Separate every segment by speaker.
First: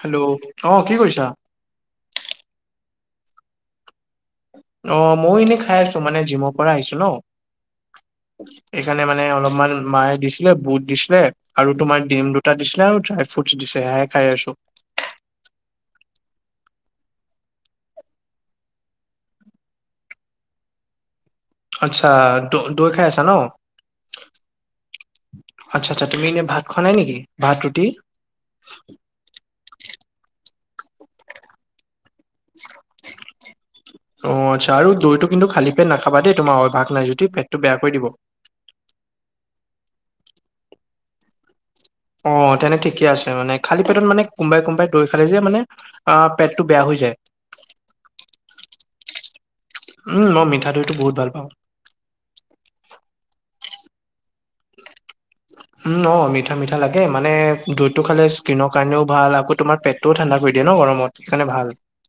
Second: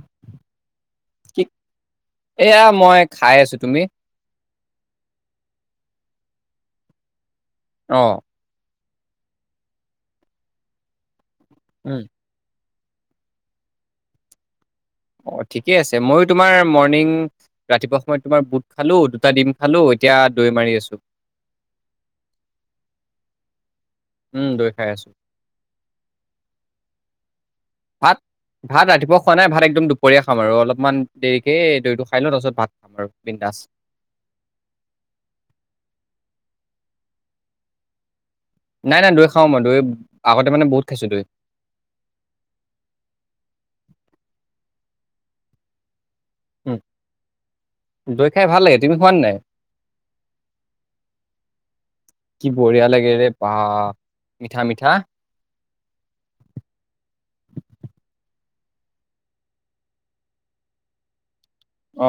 Speaker 1: Hello. অ কি কৰিছা?
Speaker 2: এয়া মই খাই আছো। তুমি?
Speaker 1: অ মইয়ো এনেই খাই আছো মানে জিমৰ পৰা আহিছো ন।
Speaker 2: অ।
Speaker 1: সেইকাৰণে মানে অলপমান মায়ে দিছিলে বুট দিছিলে আৰু
Speaker 2: উম
Speaker 1: তোমাৰ ডিম দু টা দিছিলে আৰু ড্ৰাই ফ্ৰুট দিছে সেয়াই খাই আছো।
Speaker 2: অ ঠিকেই আছে ময়ো তোমাৰ মৰ্ণিং ৰাতিপুৱা সময়ত তোমাৰ বুট খালো, দুটা ডিম খালো, এতিয়া দৈ মাৰি আছো।
Speaker 1: আচ্ছা দ দৈ খাই আছা ন?
Speaker 2: উম দৈ খাই আছো।
Speaker 1: আচ্ছা আচ্ছা তুমি এনে ভাত খোৱা নাই নেকি? ভাত ৰুটি?
Speaker 2: ভাত ভাত ৰাতিপুৱা খোৱা নাই ভাত একদম দুপৰীয়া খাম আৰু, অলপমান দেৰিকে দৈটো খাই লওঁ, তাৰপিছত ভাত খাম আৰু বিন্দাচ।
Speaker 1: অ আচ্ছা আৰু দৈতটো কিন্তু খালী পেট নাখাবা দেই তোমাৰ অভ্যাগ নাই যদি, পেটটো বেয়া কৰি দিব।
Speaker 2: নাই নাই দৈ খাওঁ মই দৈ আগতে মানে বহুত খাইছোঁ দৈ।
Speaker 1: অ তেনে ঠিকে আছে মানে, খালী পেটত মানে কোনোবাই কোনমবাই দৈ খালে যে মানে আহ পেটটো
Speaker 2: উম
Speaker 1: বেয়া হৈ যায়।
Speaker 2: দৈ খাই ভাল লাগে তুমি খোৱা নে নাই
Speaker 1: উম মই মিঠা দৈটো বহুত ভাল পাওঁ।
Speaker 2: কি বঢ়িয়া লাগে ৰে বা! মিঠা মিঠা।
Speaker 1: উম অ মিঠা মিঠা লাগে মানে যোনটো খালে স্কিনৰ কাৰণেও ভাল আকৌ তোমাৰ পেট ত ঠাণ্ডা কৰি দে ন গমত সেইকাৰে ভাল।
Speaker 2: অ।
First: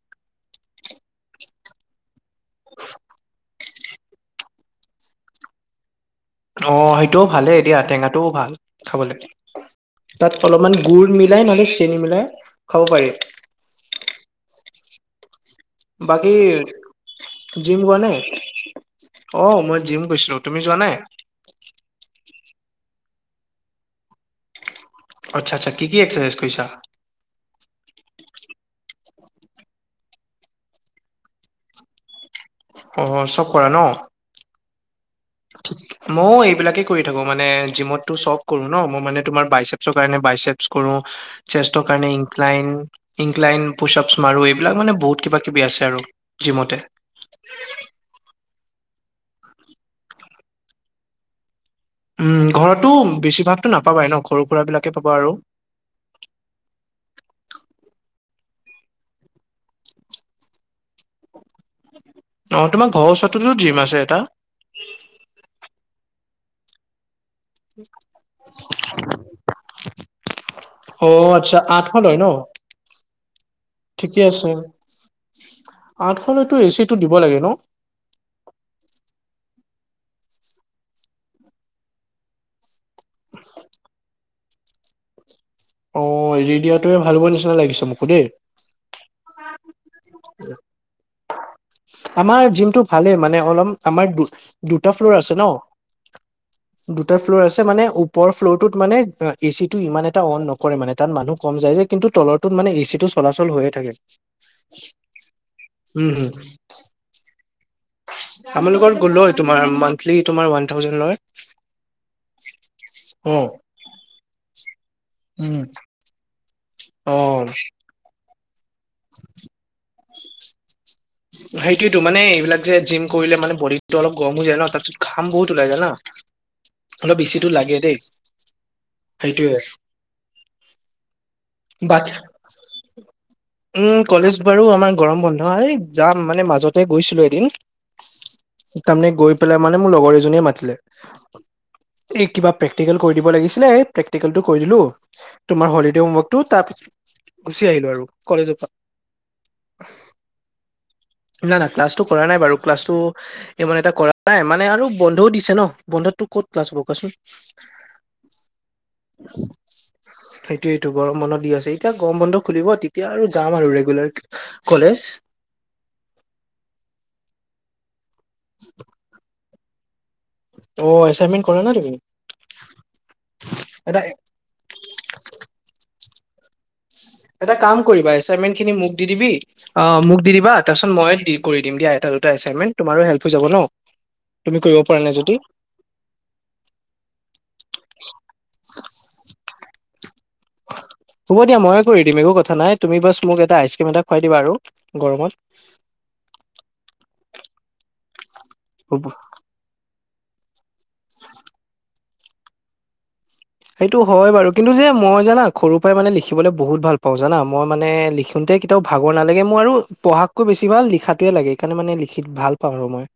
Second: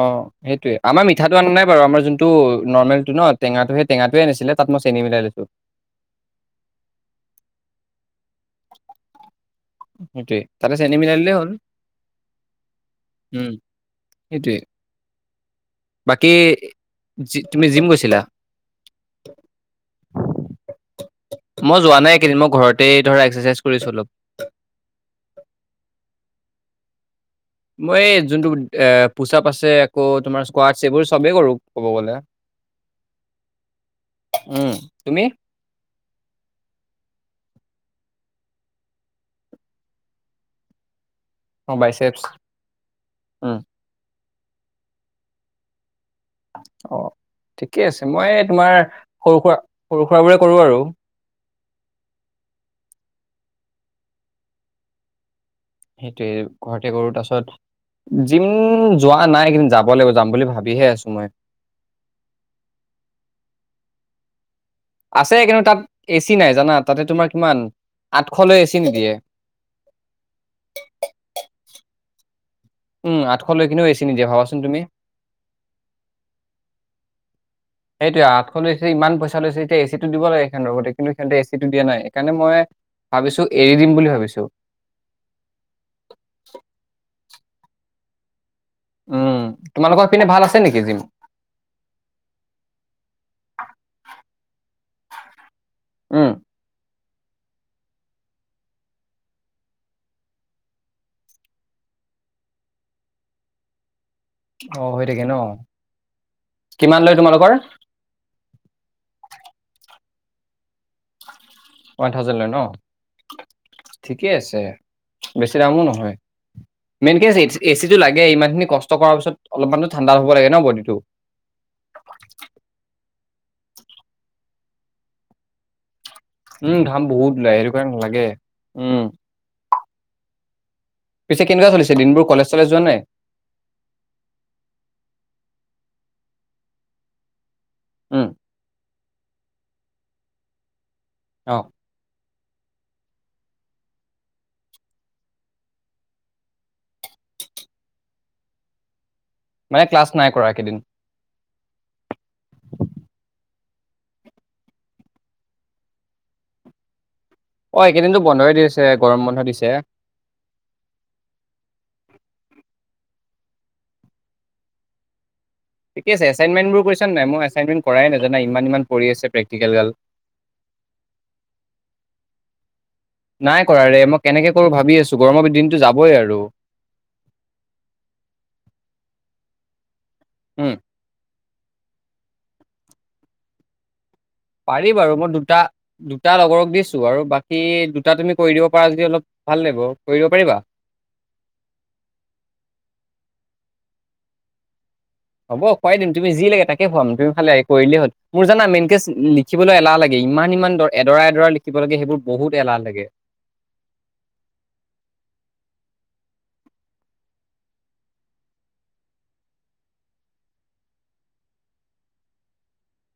Speaker 2: সেইটোৱে আমাৰ‌ মিঠটো আনা নাই বাৰু আমাৰ যোনটো নৰ্মেলটো ন টেঙাটো সেইটেঙাটোৱে আনিছিলে তাত মই চেনি মিলাই লৈছোঁ।
Speaker 1: অ সেইটোও ভালেই দিয়া টেঙাটোও ভাল খাবলৈ। তাত
Speaker 2: সেইটোৱে তাতে
Speaker 1: অলপমান
Speaker 2: চেনী
Speaker 1: গুৰ
Speaker 2: দিলেই
Speaker 1: মিলাই
Speaker 2: হ'ল
Speaker 1: নহ'লে চেনি মিলাই খাব পাৰি।
Speaker 2: উম সেইটোৱে।
Speaker 1: বাকী
Speaker 2: যি তুমি
Speaker 1: জিম গোৱা
Speaker 2: গৈছিলা
Speaker 1: নাই? অ মই জিম গৈছোঁ তুমি যোৱা নাই?
Speaker 2: মই যোৱা নাই এই কেইদিন মই ঘৰতে ধৰা এক্সাৰচাইজ কৰিছ অলপ।
Speaker 1: আচ্ছা আচ্ছ কি কি অক্সেচাইজ কৰিছা?
Speaker 2: মই এই যোনটো এ পোচাপ আছে আকৌ তোমাৰ স্কোৱাড এইবোৰ চবেই কৰো ক'ব গ'লে।
Speaker 1: অ চব কৰা ন?
Speaker 2: উম তুমি?
Speaker 1: [inaudible] ময় এইবিলাকে কৰি থাকো মানে জিমতো চব কৰো ন মই মানে তোমাৰ বাইছেপচৰ কাৰনে বাইচেপ কৰো,
Speaker 2: অ
Speaker 1: চেষ্টৰ কাৰণে
Speaker 2: biceps
Speaker 1: incline
Speaker 2: um
Speaker 1: incline push ups মাৰোঁ এইবিলাক মানে বহুত কিবা কিবি আছে আৰু জিমতে।
Speaker 2: অ ঠিকে আছে মই তোমাৰ সৰু-সুৰা, সৰু-সুৰাবোৰে কৰোঁ আৰু।
Speaker 1: উম ঘৰতো বেছিভাগতো নাপাবাাই ন সৰু-সুৰাবিলাকে পাবা আৰু।
Speaker 2: সেইটৱে ঘৰতে কৰো তাৰ পিছত জিম যোৱা নাই কিন্তু যাব লাগিব যাম বুলি ভাবিহে আছো মই।
Speaker 1: অ তোমাৰ ঘৰওচৰততো জিম আছে এটা?
Speaker 2: আছে কিন্তু তাত এ চি নাই জানা তাতে তোমাৰ কিমান আঠশলৈ এ চি নিদিয়ে।
Speaker 1: অ আচ্ছা আঠশ লয় ন?
Speaker 2: উম আঠশ লৈকেনেও এ চি নিদিয়ে ভাবাচোন তুমি।
Speaker 1: আঠশলৈতো এচিটো দিব লাগে ন?
Speaker 2: সেইটোয়ে আঠশ লৈছে ইমান পইচা লৈছে এতিয়া এ চি টো দিব লাগে সেখন লগতে কিন্তু সিঁতে এ চিটো দিয়া নাই সকাৰণে মই ভাবিছো এৰি দিম বুলি ভাবিছো।
Speaker 1: অ এৰিদিয়াটোৱে ভাল হব নিচিনা লাগিছে মোকো দেই।
Speaker 2: উম তোমালোকৰ হেপিনে ভাল আছে নেকি যিম?
Speaker 1: আমাৰ জিমটো ভালে মানে অলম আমাৰ দু দুটা ফ্ল'ৰ আছে ন।
Speaker 2: উম।
Speaker 1: দুটা ফ্ল'ৰ আছে মানে ওপৰ ফ্ল'ৰ টোত মানে এ এচি টো ইমান এটা অন নক কৰে মানে তাত মানুহ কম যায় যে কিন্তু তলৰটোত মানে এ চি টো চলাচল হৈয়ে থাকে।
Speaker 2: অ হয় থাকে ন কিমান লই তোমালোকৰ?
Speaker 1: তামানলোকৰ গ'লো হয় তোমাৰ মানথলি তোমাৰ ওৱান থাউজেন লয়।
Speaker 2: ওৱান থাউজেণ্ড লয় ন
Speaker 1: অ।
Speaker 2: ঠিকেই আছে। বেছি
Speaker 1: উম।
Speaker 2: দামো নহয়
Speaker 1: অ
Speaker 2: মেইনকে এটচ এচ এচি টো লাগে ইমানখিনি কষ্ট কৰাৰ পিছত অলপমানো ঠণ্ডা হব লাগে ন বদিটো।
Speaker 1: সেইটোয়েতো মানে এইবিলাক যে জিম কৰিলে মানে বদিতটো অলপ গৰম হৈ যায় ন তাৰপিছত ঘাম বহুত ওলাই যায় ন?
Speaker 2: উম ঘাম বহুত উলাই হেটো কাৰনে লাগে উম।
Speaker 1: সেইটোয়ে।
Speaker 2: পিছে কেনেকুৱা চলিছে
Speaker 1: বাকী
Speaker 2: দিনবোৰ কলেজ চলেজ যোৱা নাই?
Speaker 1: উম কলেজ বাৰু আমাৰ গৰম বন্ধ হয় যাম মানে মাজতে গৈছিলো এদিন
Speaker 2: ও
Speaker 1: তাৰমানে গৈ পেলাই মানে মোৰ লগৰ এজনীয়ে মাতিলে।
Speaker 2: অঁ
Speaker 1: এই কিবা প্ৰেক্টিকেল কৰি দিব লাগিছিলে। এই প্ৰেক্টিকেলটো কৰি দিলো। তোমাৰ হলিডে হোমৱৰ্কটো তাত গুচি আহিলো আৰু কলেজৰ পা।
Speaker 2: নাই ক্লাছ নাই কৰা একেইদিন।
Speaker 1: না না ক্লাছটো কৰা নাই বাৰু ক্লাছটো। এই মানে এটা কৰা নাই মানে আৰু বন্ধও দিছে ন বন্ধতটো ক'ত ক্লাছ হব কোৱাচোন।
Speaker 2: অ এইকেইদিনো বন্ধই দিছে গৰম বন্ধ দিছে।
Speaker 1: সেইটোয়েইটো গৰম বন্ধ দি আছে এতিয়া গৰম বন্ধ খুলিব তেতিয়া আৰু যাম আৰু ৰেগুলাৰ। কলেছ?
Speaker 2: ঠিকে আছে এছাইনমেণ্ট বোৰ কৰিছা নে নাই মই এছাইনমেণ্ট কৰাই নাই জানা ইমান ইমান পৰি আছে প্ৰেক্টিকেল গাল।
Speaker 1: অ এচাইনমেণ্ট কৰা নাই তুমি
Speaker 2: নাই কৰা ৰে
Speaker 1: এটা এ
Speaker 2: মই কেনেকে কৰো ভাবি আছো গৰমৰ ব দিনতো যাবই আৰু।
Speaker 1: এটা কাম কৰিবা এচাইনমেন্ট খিনি মোক দি দিবি অ মোক দি দিবা
Speaker 2: উম,
Speaker 1: তাৰপিছত মই দিম কৰি দিম দিয়া এটা দুটা এছাইনমেণ্ট তোমাৰো হেল্প হৈ যাব ন তুমি কৰিব
Speaker 2: পাৰি
Speaker 1: পৰা
Speaker 2: বাৰু
Speaker 1: নাই
Speaker 2: মই
Speaker 1: যদি।
Speaker 2: দুটা দুটা লগৰক দিছো আৰু বাকী দুটা তুমি কৰি দিব পাৰা যদি অলপ ভাল লাগিব কৰিব দিব পাৰিবা।
Speaker 1: হ'ব দিয়া মইয়ে কৰি দিম একো কথা নাই তুমি বছ মোক এটা আইচক্ৰীম এটা খুৱাই দিবা আৰু গৰমত।
Speaker 2: হ'ব খুৱাই দিম তুমি যি লাগে তাকে খুৱাম। তুমি ফালে কৰিলেই হ'ল মোৰ জানা
Speaker 1: হ'ব
Speaker 2: মেইনকেচ লি খিবলৈ এলাহ লাগে ইমান ইমানন দ এডৰা এডৰা লিখিব লাগে সেইবোৰ বহুত এলাহ লাগে।
Speaker 1: সেইটো হয় বাৰু কিন্তু যে মই জানা খৰুৰ পৰাই মানে লিখিবলৈ বহুত ভাল পাওঁ জানা মই মানে লিখোনতে। তেও ভাগৰ নালাগে আৰু মোৰ পঢ়াতকৈ বেছি ভাল লিখাতোৱে লাগে। সেইকাৰনে মানে লিখি ভাল পাওঁ আৰু মই।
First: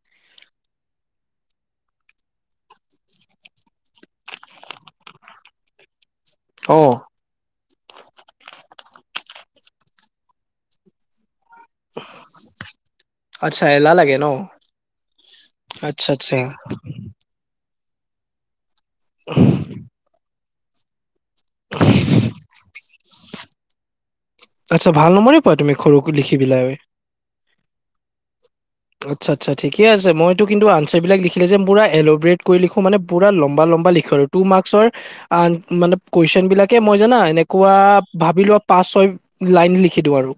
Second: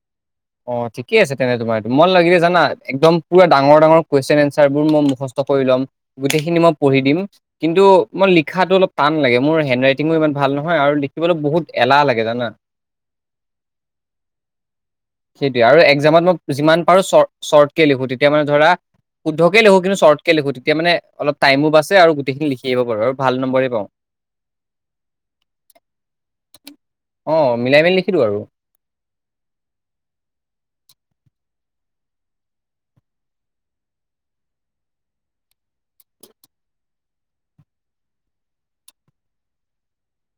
Speaker 2: অ ঠিকে আছে তেনে তোমাৰ মই লাগিলে জানা একদম পুৰা ডাঙৰ ডাঙৰ কুৱেশন এনচাৰ বোৰ মোৰ মুখচ মুখষ্ট কৰি ল'ম গোটেইখিনি মই
Speaker 1: অ
Speaker 2: পঢ়ি দিম। কিন্তু মো‌ই লিখাটো অলপ টান লাগে। মোৰ হেণ্ডৰাইটিঙো ইমান ভাল নহয় আৰু লিখিবলৈ বহুত- এলাহ লাগে জানা।
Speaker 1: আচ্ছা, এলাহ লাগে ন?
Speaker 2: সেইটোৱে আৰু
Speaker 1: আচ্ছা
Speaker 2: একজামত
Speaker 1: আচ্ছা
Speaker 2: মই যিমান পাৰো চৰ্ট চৰ্টকে লিখো তেতিয়া মানে ধৰা - শুদ্ধকে লিখো কিন্তু চৰ্টকে লিখো তেতিয়া মানে অলপ টাইমো বাছে আৰু গোটেইখিনি লিখি আহিব পাৰো আৰু ভাল নম্বৰে পাওঁ।
Speaker 1: আচ্ছা ভাল নন্বৰে পোৱা তুমি সৰুকে লিখি দিলেও।
Speaker 2: অ মিলাই মেলি লিখি দিওঁ আৰু।
Speaker 1: আচ্ছা আচ্ছা ঠিকে আছে মইতো কিন্তু এঞ্ছাৰ বিলাক লিখিলে যে পুৰা এল'ব্ৰট কৰি লিখো মানে পুৰা লম্বা লম্বা লিখো আৰু। টু মাৰ্কচৰ মানে কুৱেশন বিলাকে মই জানা এনেকুৱা ভাবি লোৱা পাঁচ ছয়- লাইন লিখি দিওঁ আৰু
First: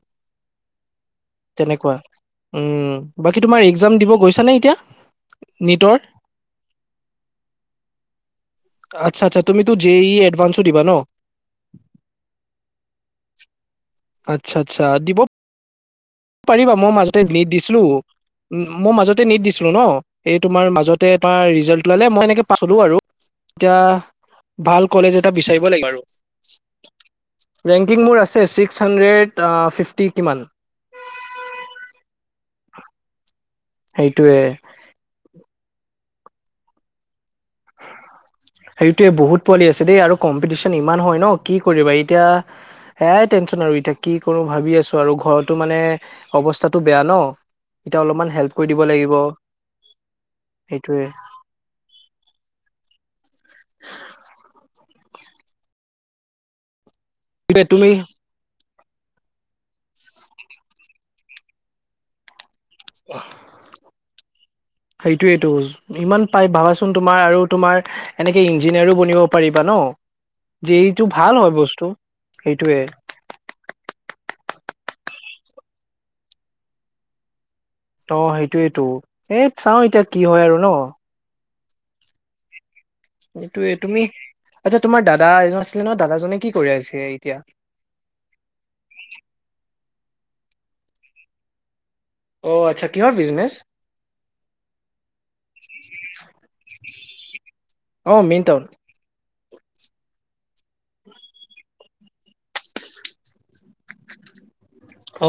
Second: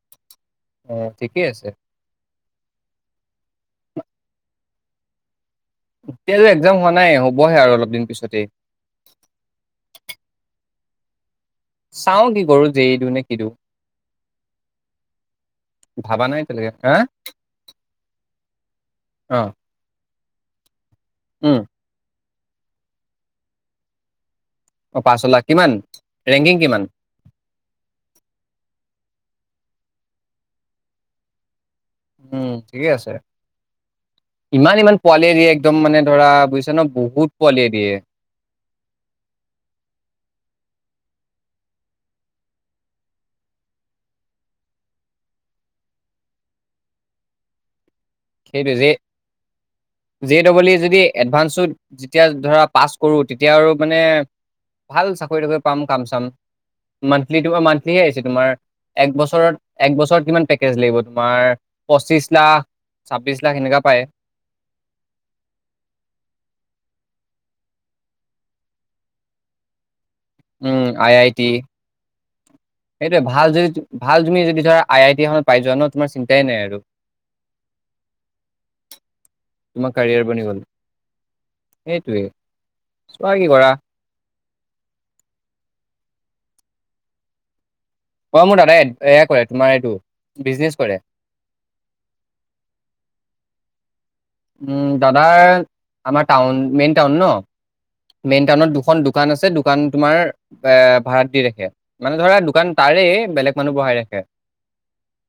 Speaker 2: অ ঠিকে আছে
Speaker 1: তেনেকুৱা, উম। বাকী তোমাৰ একজাম দিব গৈছা নে এতিয়া নীটৰ?
Speaker 2: এতিয়া যে এক্জাম হোৱা নাই হ'বহে আৰু অলপ দিন পিছতে।
Speaker 1: আচ্ছা আচ্ছা তুমিতো জে ই এডভান্সো দিবা ন?
Speaker 2: চাও কি কৰো জে ই টো।
Speaker 1: আচ্ছা আচ্ছা দিব
Speaker 2: ভাবা নাই এতিয়ালৈকে
Speaker 1: পাৰিবা মই
Speaker 2: হা
Speaker 1: মাজতে নিট দিছিলো। মই মাজতে নিট
Speaker 2: অ
Speaker 1: দিছিলো ন। এই তোমাৰ মাজতে তাৰ
Speaker 2: উম
Speaker 1: ৰিজাল্ট ওলালে মই এনেকে পাছ হলো আৰু। এতিয়া ভাল
Speaker 2: অ',
Speaker 1: কলেজ
Speaker 2: পাঁচ
Speaker 1: এটা
Speaker 2: লাখ
Speaker 1: বিচাৰিব
Speaker 2: কিমান
Speaker 1: লাগিব আৰু।
Speaker 2: ৰেংকিং কিমান
Speaker 1: ৰেংকিং মোৰ আছে ছিক্স হাণ্ড্ৰেড ফিফটি কিমান।
Speaker 2: উম ঠিকেই আছে।
Speaker 1: সেইটোৱে
Speaker 2: ইমান ইমান পোৱালিয়ে দিয়ে একদম মানে ধৰা বুজিছা নে বহুত পোৱালিয়ে দিয়ে।
Speaker 1: সেইটোৱে বহুত পোৱালি আছে দেই আৰু কম্পিটিচন ইমান হয় ন কি কৰিবা এতিয়া সেয়াই টেনচন আৰু এতিয়া কি কৰো ভাবি আছো আৰু ঘৰতো মানে অৱস্থাতটো বেয়া ন। এতিয়া অলপমান- হেল্প কৰি
Speaker 2: সেইটো
Speaker 1: দিব
Speaker 2: জে,
Speaker 1: লাগিব
Speaker 2: জে ডবল ই যদি
Speaker 1: সেইটোৱে
Speaker 2: এডভাঞ্চো- যেতিয়া ধৰা পাছ কৰোঁ তেতিয়া আৰু মানে- ভাল চাকৰি তাকৰি পাম কাম চাম, মান্থলিটো আও
Speaker 1: সেইটোৱে। তুমি
Speaker 2: মান্থলিয়ে আহিছে তোমাৰ - এক বছৰত এক বছৰত কিমান পেকেজ লাগিব তোমাৰ পঁচিশ লাখ ছাব্ববিছ লখ হেনেকা পায়।
Speaker 1: সেইটোৱেটো সিমান পাই ভাবাচোন তোমাৰ আৰু তোমাৰ এনেকে ইঞ্জিনিয়াৰো বনিব পাৰিবা ন জে
Speaker 2: উম,
Speaker 1: ই টো
Speaker 2: আই আই
Speaker 1: ভাল
Speaker 2: টি
Speaker 1: হয় বস্তু সেইটোৱে।
Speaker 2: সেইটোৱে ভাল যদি ভাল তুমি যদি ধৰা আই আই টি এখন পাই যোৱা ন তোমাৰ চিন্তাই নাই আৰু।
Speaker 1: ত সেইটোৱেতো, এ চাও
Speaker 2: তোমাৰ
Speaker 1: এতিয়া
Speaker 2: কেৰিয়াৰ
Speaker 1: কি
Speaker 2: বনি
Speaker 1: হয়
Speaker 2: গ'ল
Speaker 1: আৰু ন?
Speaker 2: সেইটোৱে। চোৱা কি কৰা।
Speaker 1: সেইটোৱে তুমি, আচ্ছা তোমাৰ দাদা এজন আছিলে নহয়, দাদাজনে কি কৰি আছে এতিয়া?
Speaker 2: অ মোৰ দাদাই এয়া কৰে তোমাৰ এইটো বিজনেচ কৰে।
Speaker 1: অঁ আচ্ছা কিহৰ বিজনেছ?
Speaker 2: উম দাদা আমাৰ টাউন মেইন টাউন ন
Speaker 1: অ
Speaker 2: মেইন
Speaker 1: টাউন
Speaker 2: টাউনত দুখন দু দোকান আছে দোকান তোমাৰ ভাড়াত দি ৰাখে। মানে ধৰা দোকান তাৰে বেলেগ মানুহ বহাই ৰাখে।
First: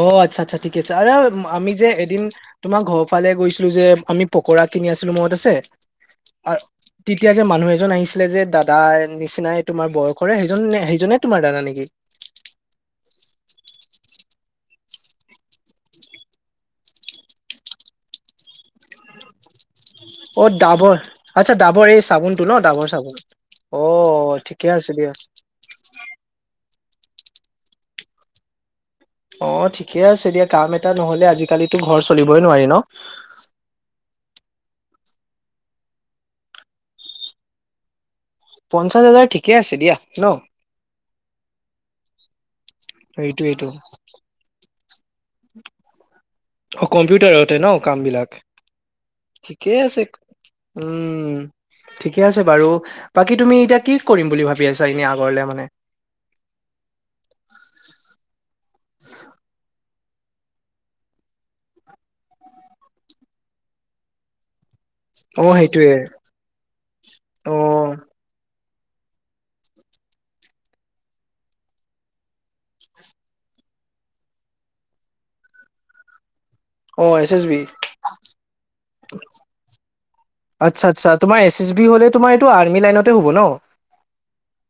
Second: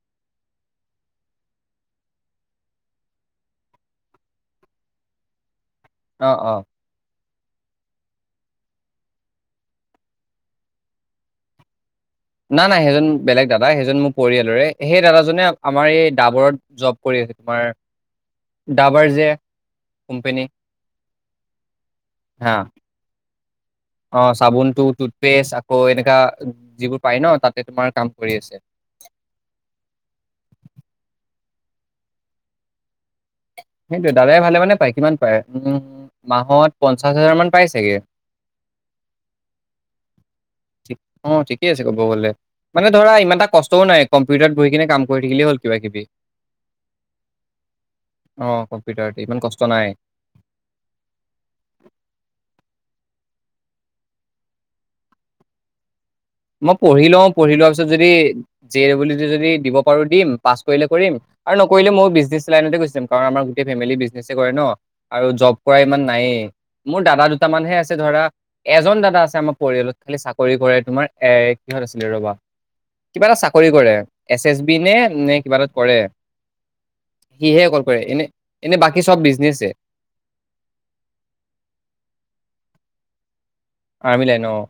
Speaker 1: অ আচ্ছা আচ্ছা ঠিক আছে আৰু আমি যে এদিন - তোমাৰ ঘৰ ফালে গৈছিলো যে আমি পকৰা কিনি আছিলো মনত আছে?
Speaker 2: অ', অ',
Speaker 1: তেতিয়া যে মানুহ এজন আহিছিলে যে দাদা নিচিনাই তোমাৰ বয়সৰে সেইজন সেইজনে তোমাৰ দাদা নেকি?
Speaker 2: নাই নাই সেইজন বেলেগ দাদা সেইজন মোৰ পৰিয়ালৰে সেই দাদাজনে আমাৰ এই ডাবৰত জব কৰি আছোঁ, তোমাৰ ডাবাৰ যে [inaudible]
Speaker 1: অ! ডাবৰ আচ্ছা ডাবৰ এই চাবোনটো ন
Speaker 2: হা
Speaker 1: ডাবৰ চাবোন। [inaudible]
Speaker 2: অ!
Speaker 1: ঠিকে
Speaker 2: চাবোনটো,
Speaker 1: আছে দিয়া
Speaker 2: টুথপেষ্ট আকৌ এনেকা যিবোৰ পাই ন তাতে তোমাৰ কাম কৰি আছে। [inaudible]
Speaker 1: অ! ঠিকে আছে দিয়া। কাম এটা নহলে আজিকালিতো ঘৰ চলিবই নোৱাৰি ন? [inaudible]
Speaker 2: সেইটো দাদাই ভালে মানে পায়। কিমান পায় উম মাহত পঞ্চাশ হাজাৰ মান পাই চাগে। [inaudible]
Speaker 1: পঞ্চাশ হাজাৰ ঠিকে আছে দিয়া ন? [inaudible]
Speaker 2: অঁ! ঠিকে আছে কব গ'লে। মানে ধৰা ইমান
Speaker 1: এইটো
Speaker 2: এটা
Speaker 1: এইটো
Speaker 2: কষ্টও নাই কম্পিউটাৰত বহি কিনে কাম [unintelligible] কৰি থাকিলেই হ'ল কিবাকিবি। [unintelligible]
Speaker 1: অ! কম্পিউটাৰতে ন কামবিলাক
Speaker 2: অ' কম্পিউটাৰতে ইমান কষ্ট
Speaker 1: ঠিকে
Speaker 2: নাই।
Speaker 1: আছে। [unintelligible] উম। [inaudible] ঠিকে আছে বাৰু। বাকী তুমি এতিয়া কি কৰিম বুলি ভাবি আছা এনে আগৰলে মানে? [unintelligible]
Speaker 2: মই পঢ়ি লওঁ। পঢ়ি লোৱাৰ পিছত যদি জে এ ডব্লউটি যদি দিব পাৰোঁ দিম। পাছ কৰিলে কৰিম [unintelligible] আৰু নকৰিলে ময়ো বিজনেছ লাইনতে গুচি যাম কাৰণ আমাৰ গোটেই ফেমিলি বিজনেছ কৰে ন। [inaudible] আৰু
Speaker 1: অ
Speaker 2: জব কৰা
Speaker 1: সেইটোয়ে
Speaker 2: ইমান নায়েই। মোৰ দাদা
Speaker 1: অ
Speaker 2: দুটামানহে আছে ধৰা। [inaudible] এজন দাদা আছে আমাৰ পৰিয়ালত খালি চাকৰি কৰে তোমাৰ এ কিহঁত আছিলে ৰবা। [inaudible] কিবা এটা চাকৰি কৰে এছএছবি নে নে কিবা এটা কৰে। [inaudible]
Speaker 1: অ এছ এছ বি
Speaker 2: সিহে অকল কৰে। এনে-এনে বাকী চব বিজনেছে। [unintelligible]
Speaker 1: আচ্ছা-আচ্ছা। তোমাৰ এছ এছ বি হলে তোমাৰ এইটো আৰ্মি লাইনতে হব ন? [inaudible]
Speaker 2: আৰ্মি লাইন অঁ।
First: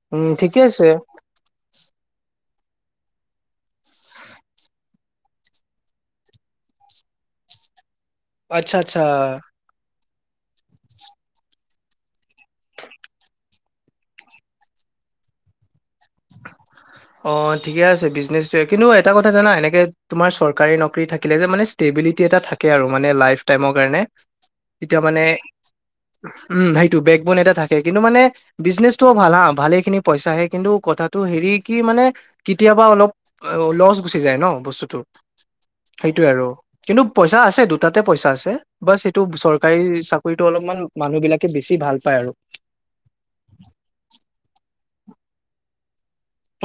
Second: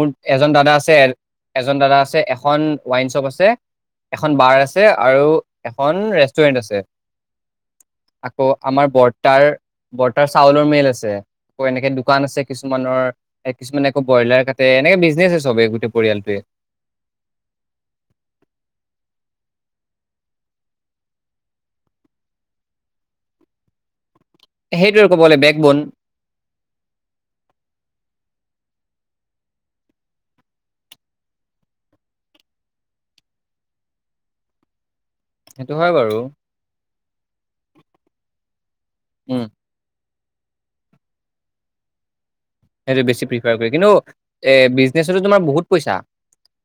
Speaker 2: মোৰ
Speaker 1: উম
Speaker 2: এজন
Speaker 1: ঠিকে
Speaker 2: দাদা আছে [unintelligible] এজন দাদা আছে এখন ৱাইন শ্বপ আছে। [inaudible] এখন বাৰ আছে আৰু এখন ৰেষ্টুৰেণ্ট আছে। [inaudible] আকৌ
Speaker 1: আচ্ছা
Speaker 2: আমাৰ
Speaker 1: আচ্ছা
Speaker 2: বৰ্তাৰ [inaudible] বৰ্তাৰ চাউলৰ মিল আছে আকৌ এনেকে দোকান আছে কিছুমানৰ [inaudible] এ কিছুমান আকৌ ব্ৰইলাৰ কাটে। এনেকে বিজনেছে চবে গোটেই পৰিয়ালটোৱে। [inaudible]
Speaker 1: হয় [inaudible] অ ঠিকে আছে বিজনেছটোৱে। কিন্তু এটা কথা জানা এনেকে তোমাৰ চৰকাৰী নকৰী থাকিলে যে মানে [inaudible] টেবিলিটি এট থাকে আৰু মানে লাই টাইমৰ কাৰণে। তেতিয়া
Speaker 2: সেইটোৱে
Speaker 1: মানে
Speaker 2: ক'বলে বেক বন
Speaker 1: [unintelligible] উম! সেইটো বেক বোন এটা থাকে। কিন্তু মানে [inaudible] বিজনেছটো ভাল হা ভালেখিনি পইচা আহে কিন্তু কথা [inaudible] ত হেৰি কি মানে কেতিয়াবা অলপ লচ গুচি যায় ন বস্তুটো।
Speaker 2: সেইটো হয়
Speaker 1: [inaudible]
Speaker 2: বাৰু
Speaker 1: সেইটোৱেই আৰু কিন্তু পইচা আছে দুটাতে পইচা আছে বাচ এইটো
Speaker 2: উম
Speaker 1: চৰ [inaudible] কাৰী চাকৰিটো অলপমান মানুহ বিলাকে বেছি ভাল পায় আৰু। [inaudible]
Speaker 2: সেইটো বেছি প্ৰিফাৰ কৰে। কিন্তু এ বিজনেছতো তোমাৰ বহুত পইচা। [inaudible]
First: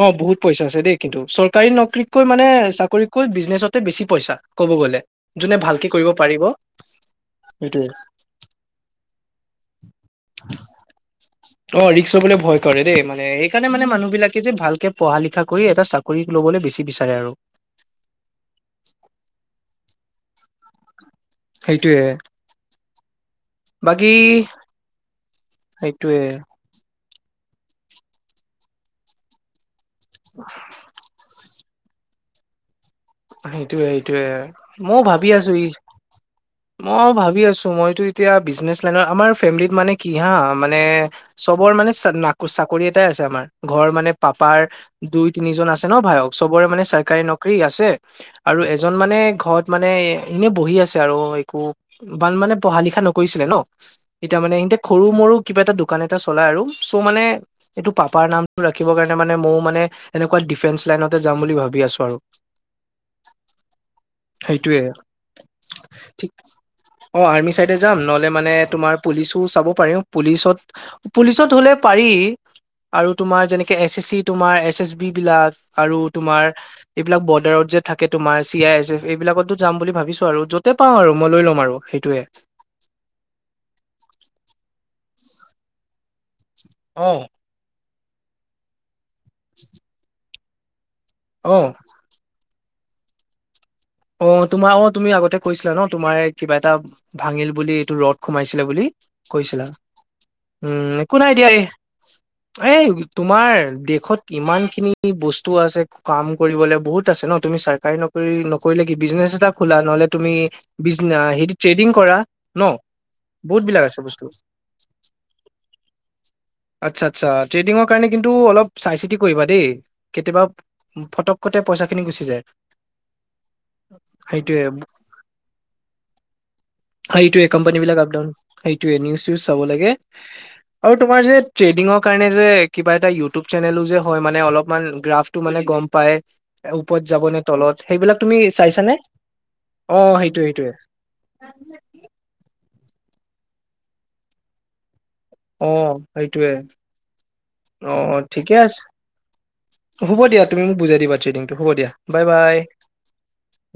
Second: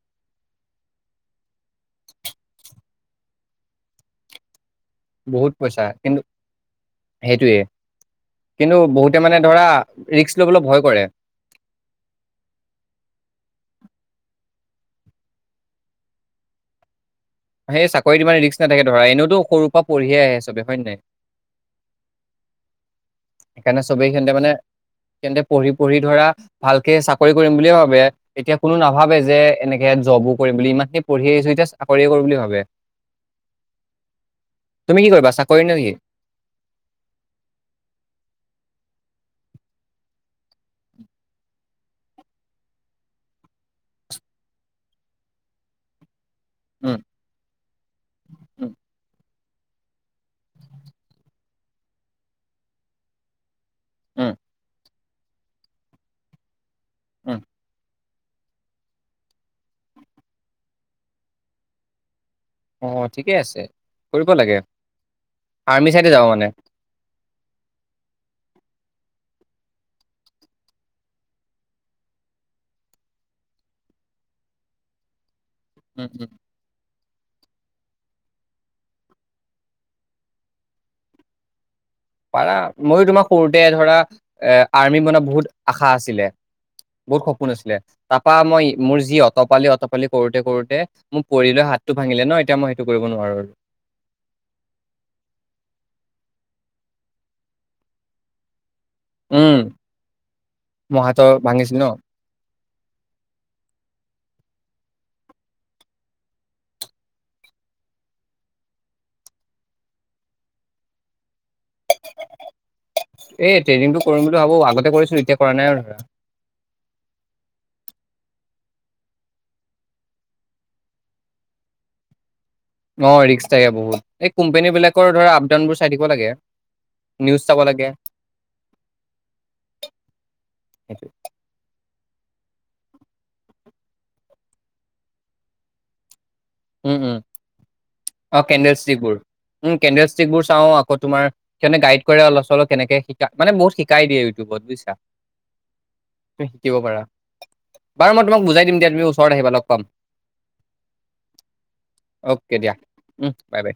Speaker 1: অঁ! বহুত পইচা আছে দেই কিন্তু। চৰকাৰী নকৰীতকৈ মানে চাকৰিতকৈ বিজনেছতে বেছি পইছা ক'ব গ'লে। [unintelligible]
Speaker 2: বহুত
Speaker 1: যোনে
Speaker 2: পইচা
Speaker 1: ভালকে কৰিব
Speaker 2: কিন্তু
Speaker 1: পাৰিব।
Speaker 2: সেইটোয়ে
Speaker 1: সেইটোৱেই [unintelligible]
Speaker 2: কিন্তু বহুতে মানে ধৰা ৰিক্স লবলৈ ভয় কৰে। [inaudible]
Speaker 1: অঁ! ৰিক্স লবলে ভয় কৰে দেই মানে সেইকাৰণে মানে মানুহ বিলাকে যে ভালকে পঢ়া, লিখা কৰি এটা চাকৰি [inaudible] কৰি ল'বলৈ বেছি বিচাৰে আৰু। [inaudible]
Speaker 2: সেই চাকৰিত ইমান ৰিক্স নাথাকে ধৰা এনেওতো সৰুৰ পৰা পঢ়িয়ে আহে চবে হয় নে নাই? [inaudible]
Speaker 1: সেইটোৱে। [inaudible]
Speaker 2: সেইকাৰণে চবেই সিহঁতে মানে সিহঁতে পঢ়ি-পঢ়ি
Speaker 1: সেইটোয়ে
Speaker 2: ধৰা [unintelligible] ভালকে চাকৰি কৰিম বুলিয়ে ভাবে এতিয়া কোনো নাভাবে যে [unintelligible] এনেকে জবো কৰিম বুলি ইমানখিনি পঢ়ি আহিছোঁ এতিয়া চাকৰিয়ে কৰিম বুলি ভাবে। [inaudible]
Speaker 1: সেইটোৱে-সেইটোৱে।
Speaker 2: তুমি
Speaker 1: ময়ো
Speaker 2: কি
Speaker 1: ভাবি
Speaker 2: কৰিবা
Speaker 1: আছো
Speaker 2: চাকৰি
Speaker 1: ই
Speaker 2: নে কি
Speaker 1: [unintelligible] মই ভাবি আছো মইতো এতিয়া বিজনেচ লাইন আমাৰ ফেমিলত মানে কি হা মানে [inaudible] চবৰ মানে চাকৰি এটাই আছে আমাৰ ঘৰ মানে পাপাৰ দুই তিনিজন আছে ন ভায়ক চবৰে মানে
Speaker 2: উম
Speaker 1: চৰকাৰী নকৰি আছে আৰু
Speaker 2: উম
Speaker 1: এজন মানে ঘৰত মানে এনে বহি আছে আৰু একো ইমান মানে পঢ়া লিখা নকৰিছিলে ন
Speaker 2: উম
Speaker 1: এতিয়া মানে ইনতে সৰু মৰু কিবা এটা দোকান এটা চলাই আৰু চ' মানে
Speaker 2: উম
Speaker 1: এইটো পাপাৰ নামটো ৰাখিবৰ কাৰণে মানে মও মানে এনেকুৱা ডিফেন্স লাইনতে যাম বুলি ভাবি আছো আৰু
Speaker 2: অঁ ঠিকে আছে কৰিব লাগে
Speaker 1: সেইটোয়ে
Speaker 2: আৰ্মি ছাইডে যাব
Speaker 1: ঠিক
Speaker 2: মানে
Speaker 1: অ আৰ্মি চাইডে যাম নহলে মানে তোমাৰ পুলিচো চাব পাৰো পুলিচত পুলিচত হলে পাৰি আৰু তোমাৰ যেনেকে এছ এছ চি তোমাৰ এছ এছ বি বিলাক আৰু
Speaker 2: উম উম
Speaker 1: তোমাৰ এইবিলাক বৰ্ডাৰত যে থাকে তোমাৰ চি আই এছ এফ এইবিলাকতো যাম বুলি ভাবিছো আৰু য'তে পাওঁ আৰু মই লৈ ল'ম আৰু সেইটোয়ে
Speaker 2: মইও তোমাৰ সৰুতে ধৰা এ আৰ্মি বনোৱা বহুত আশা আছিলে
Speaker 1: অ
Speaker 2: বহুত সপো পোন আছিলে তাৰ পৰা মই মোৰ যি অতপালি অতপালি কৰোতে কৰোতে মোৰ পৰিলৈ
Speaker 1: অ
Speaker 2: হাত টো ভাঙিলে ন এতিয়া মই সেইটো কৰিব নোৱাৰো আৰু
Speaker 1: অ তোমাৰ অ তুমি আগতে কৈছিলা ন তোমাৰ এ কিবা এটা ভাঙিল বুলি এইটো ৰদ সোমাইছিলে বুলি
Speaker 2: উম
Speaker 1: কৈছিলা উম
Speaker 2: মোৰ
Speaker 1: একো
Speaker 2: হাতৰ
Speaker 1: নাই দিয়া এই
Speaker 2: ভাঙিছিল ন
Speaker 1: এই তোমাৰ দেশত ইমান খিনি বস্তু আছে কাম কৰিবলে বহুত আছে ন তুমি চাই ট্ৰাই নকৰি ন কৰিলে কি বিজনেছ এটা খোলা নহলে তুমি বিজ না ট্ৰেডিং কৰা ন
Speaker 2: এই
Speaker 1: বহুত বিলাক আছে
Speaker 2: ট্ৰেডিংটো
Speaker 1: বস্তু
Speaker 2: কৰিম বুলি ভাবো আগতে কৰিছো এতিয়া কৰা নাই আৰু ধৰা
Speaker 1: আচ্ছা আচ্ছা ট্ৰেডিঙৰ কাৰণে কিন্তু অলপ চাই চিতি কৰিবা দেই কেতিয়াবা ফটককতে পইচা খিনি গুচি যায়।
Speaker 2: অ ৰিক্সা থাকে বহুত এই
Speaker 1: সেইটোয়ে
Speaker 2: কোম্পেনী বিলাকৰ ধৰা আপ ডাউন বোৰ চাই থাকিব লাগে।
Speaker 1: হয়
Speaker 2: নিউজ
Speaker 1: এইটোৱেই
Speaker 2: চাব
Speaker 1: কোম্পানী
Speaker 2: লাগে
Speaker 1: বিলাকৰ আপ সেইটোৱেই নিউজ চিউজ চাব লাগে। আৰু
Speaker 2: সেইটো
Speaker 1: তোমাৰ ট্ৰেডিংৰ কাৰণে যে কিবা এটা ইউটিউব চেনেলো যে হয় মানে অলপমান গ্ৰাফ টো মানে গম পাই
Speaker 2: উম
Speaker 1: ওপৰত
Speaker 2: উম
Speaker 1: যাব নে তলত সেইবিলাক তুমি
Speaker 2: অ
Speaker 1: চাইছানে?
Speaker 2: কেন্ডেলষ্টিক বোৰ ও
Speaker 1: অ
Speaker 2: কেন্ডেল ষ্টিক
Speaker 1: সেইটোৱে
Speaker 2: বোৰ চাও
Speaker 1: সেইটোৱে
Speaker 2: আকৌ তোমাৰ সিহতে গাইড কৰে অলপ চলপ কেনেকে শিকা মানে বহুত শিকাই দিয়ে ইউটিউবত বুজিছা
Speaker 1: অ
Speaker 2: তুমি
Speaker 1: সেইটোৱে
Speaker 2: শিকিব পাৰা বাৰু
Speaker 1: অ
Speaker 2: মই তোমাক
Speaker 1: ঠিকে
Speaker 2: বুজাই দিম
Speaker 1: আছে
Speaker 2: দিয়া তুমি ওচৰত আহিবা লগ পাম
Speaker 1: হ'ব দিয়া তুমি মোক বুজাই দিবা ট্ৰেডিংটো হ'ব দিয়া। বাই
Speaker 2: অ'কে দিয়া
Speaker 1: বাই।
Speaker 2: উহ বাই বাই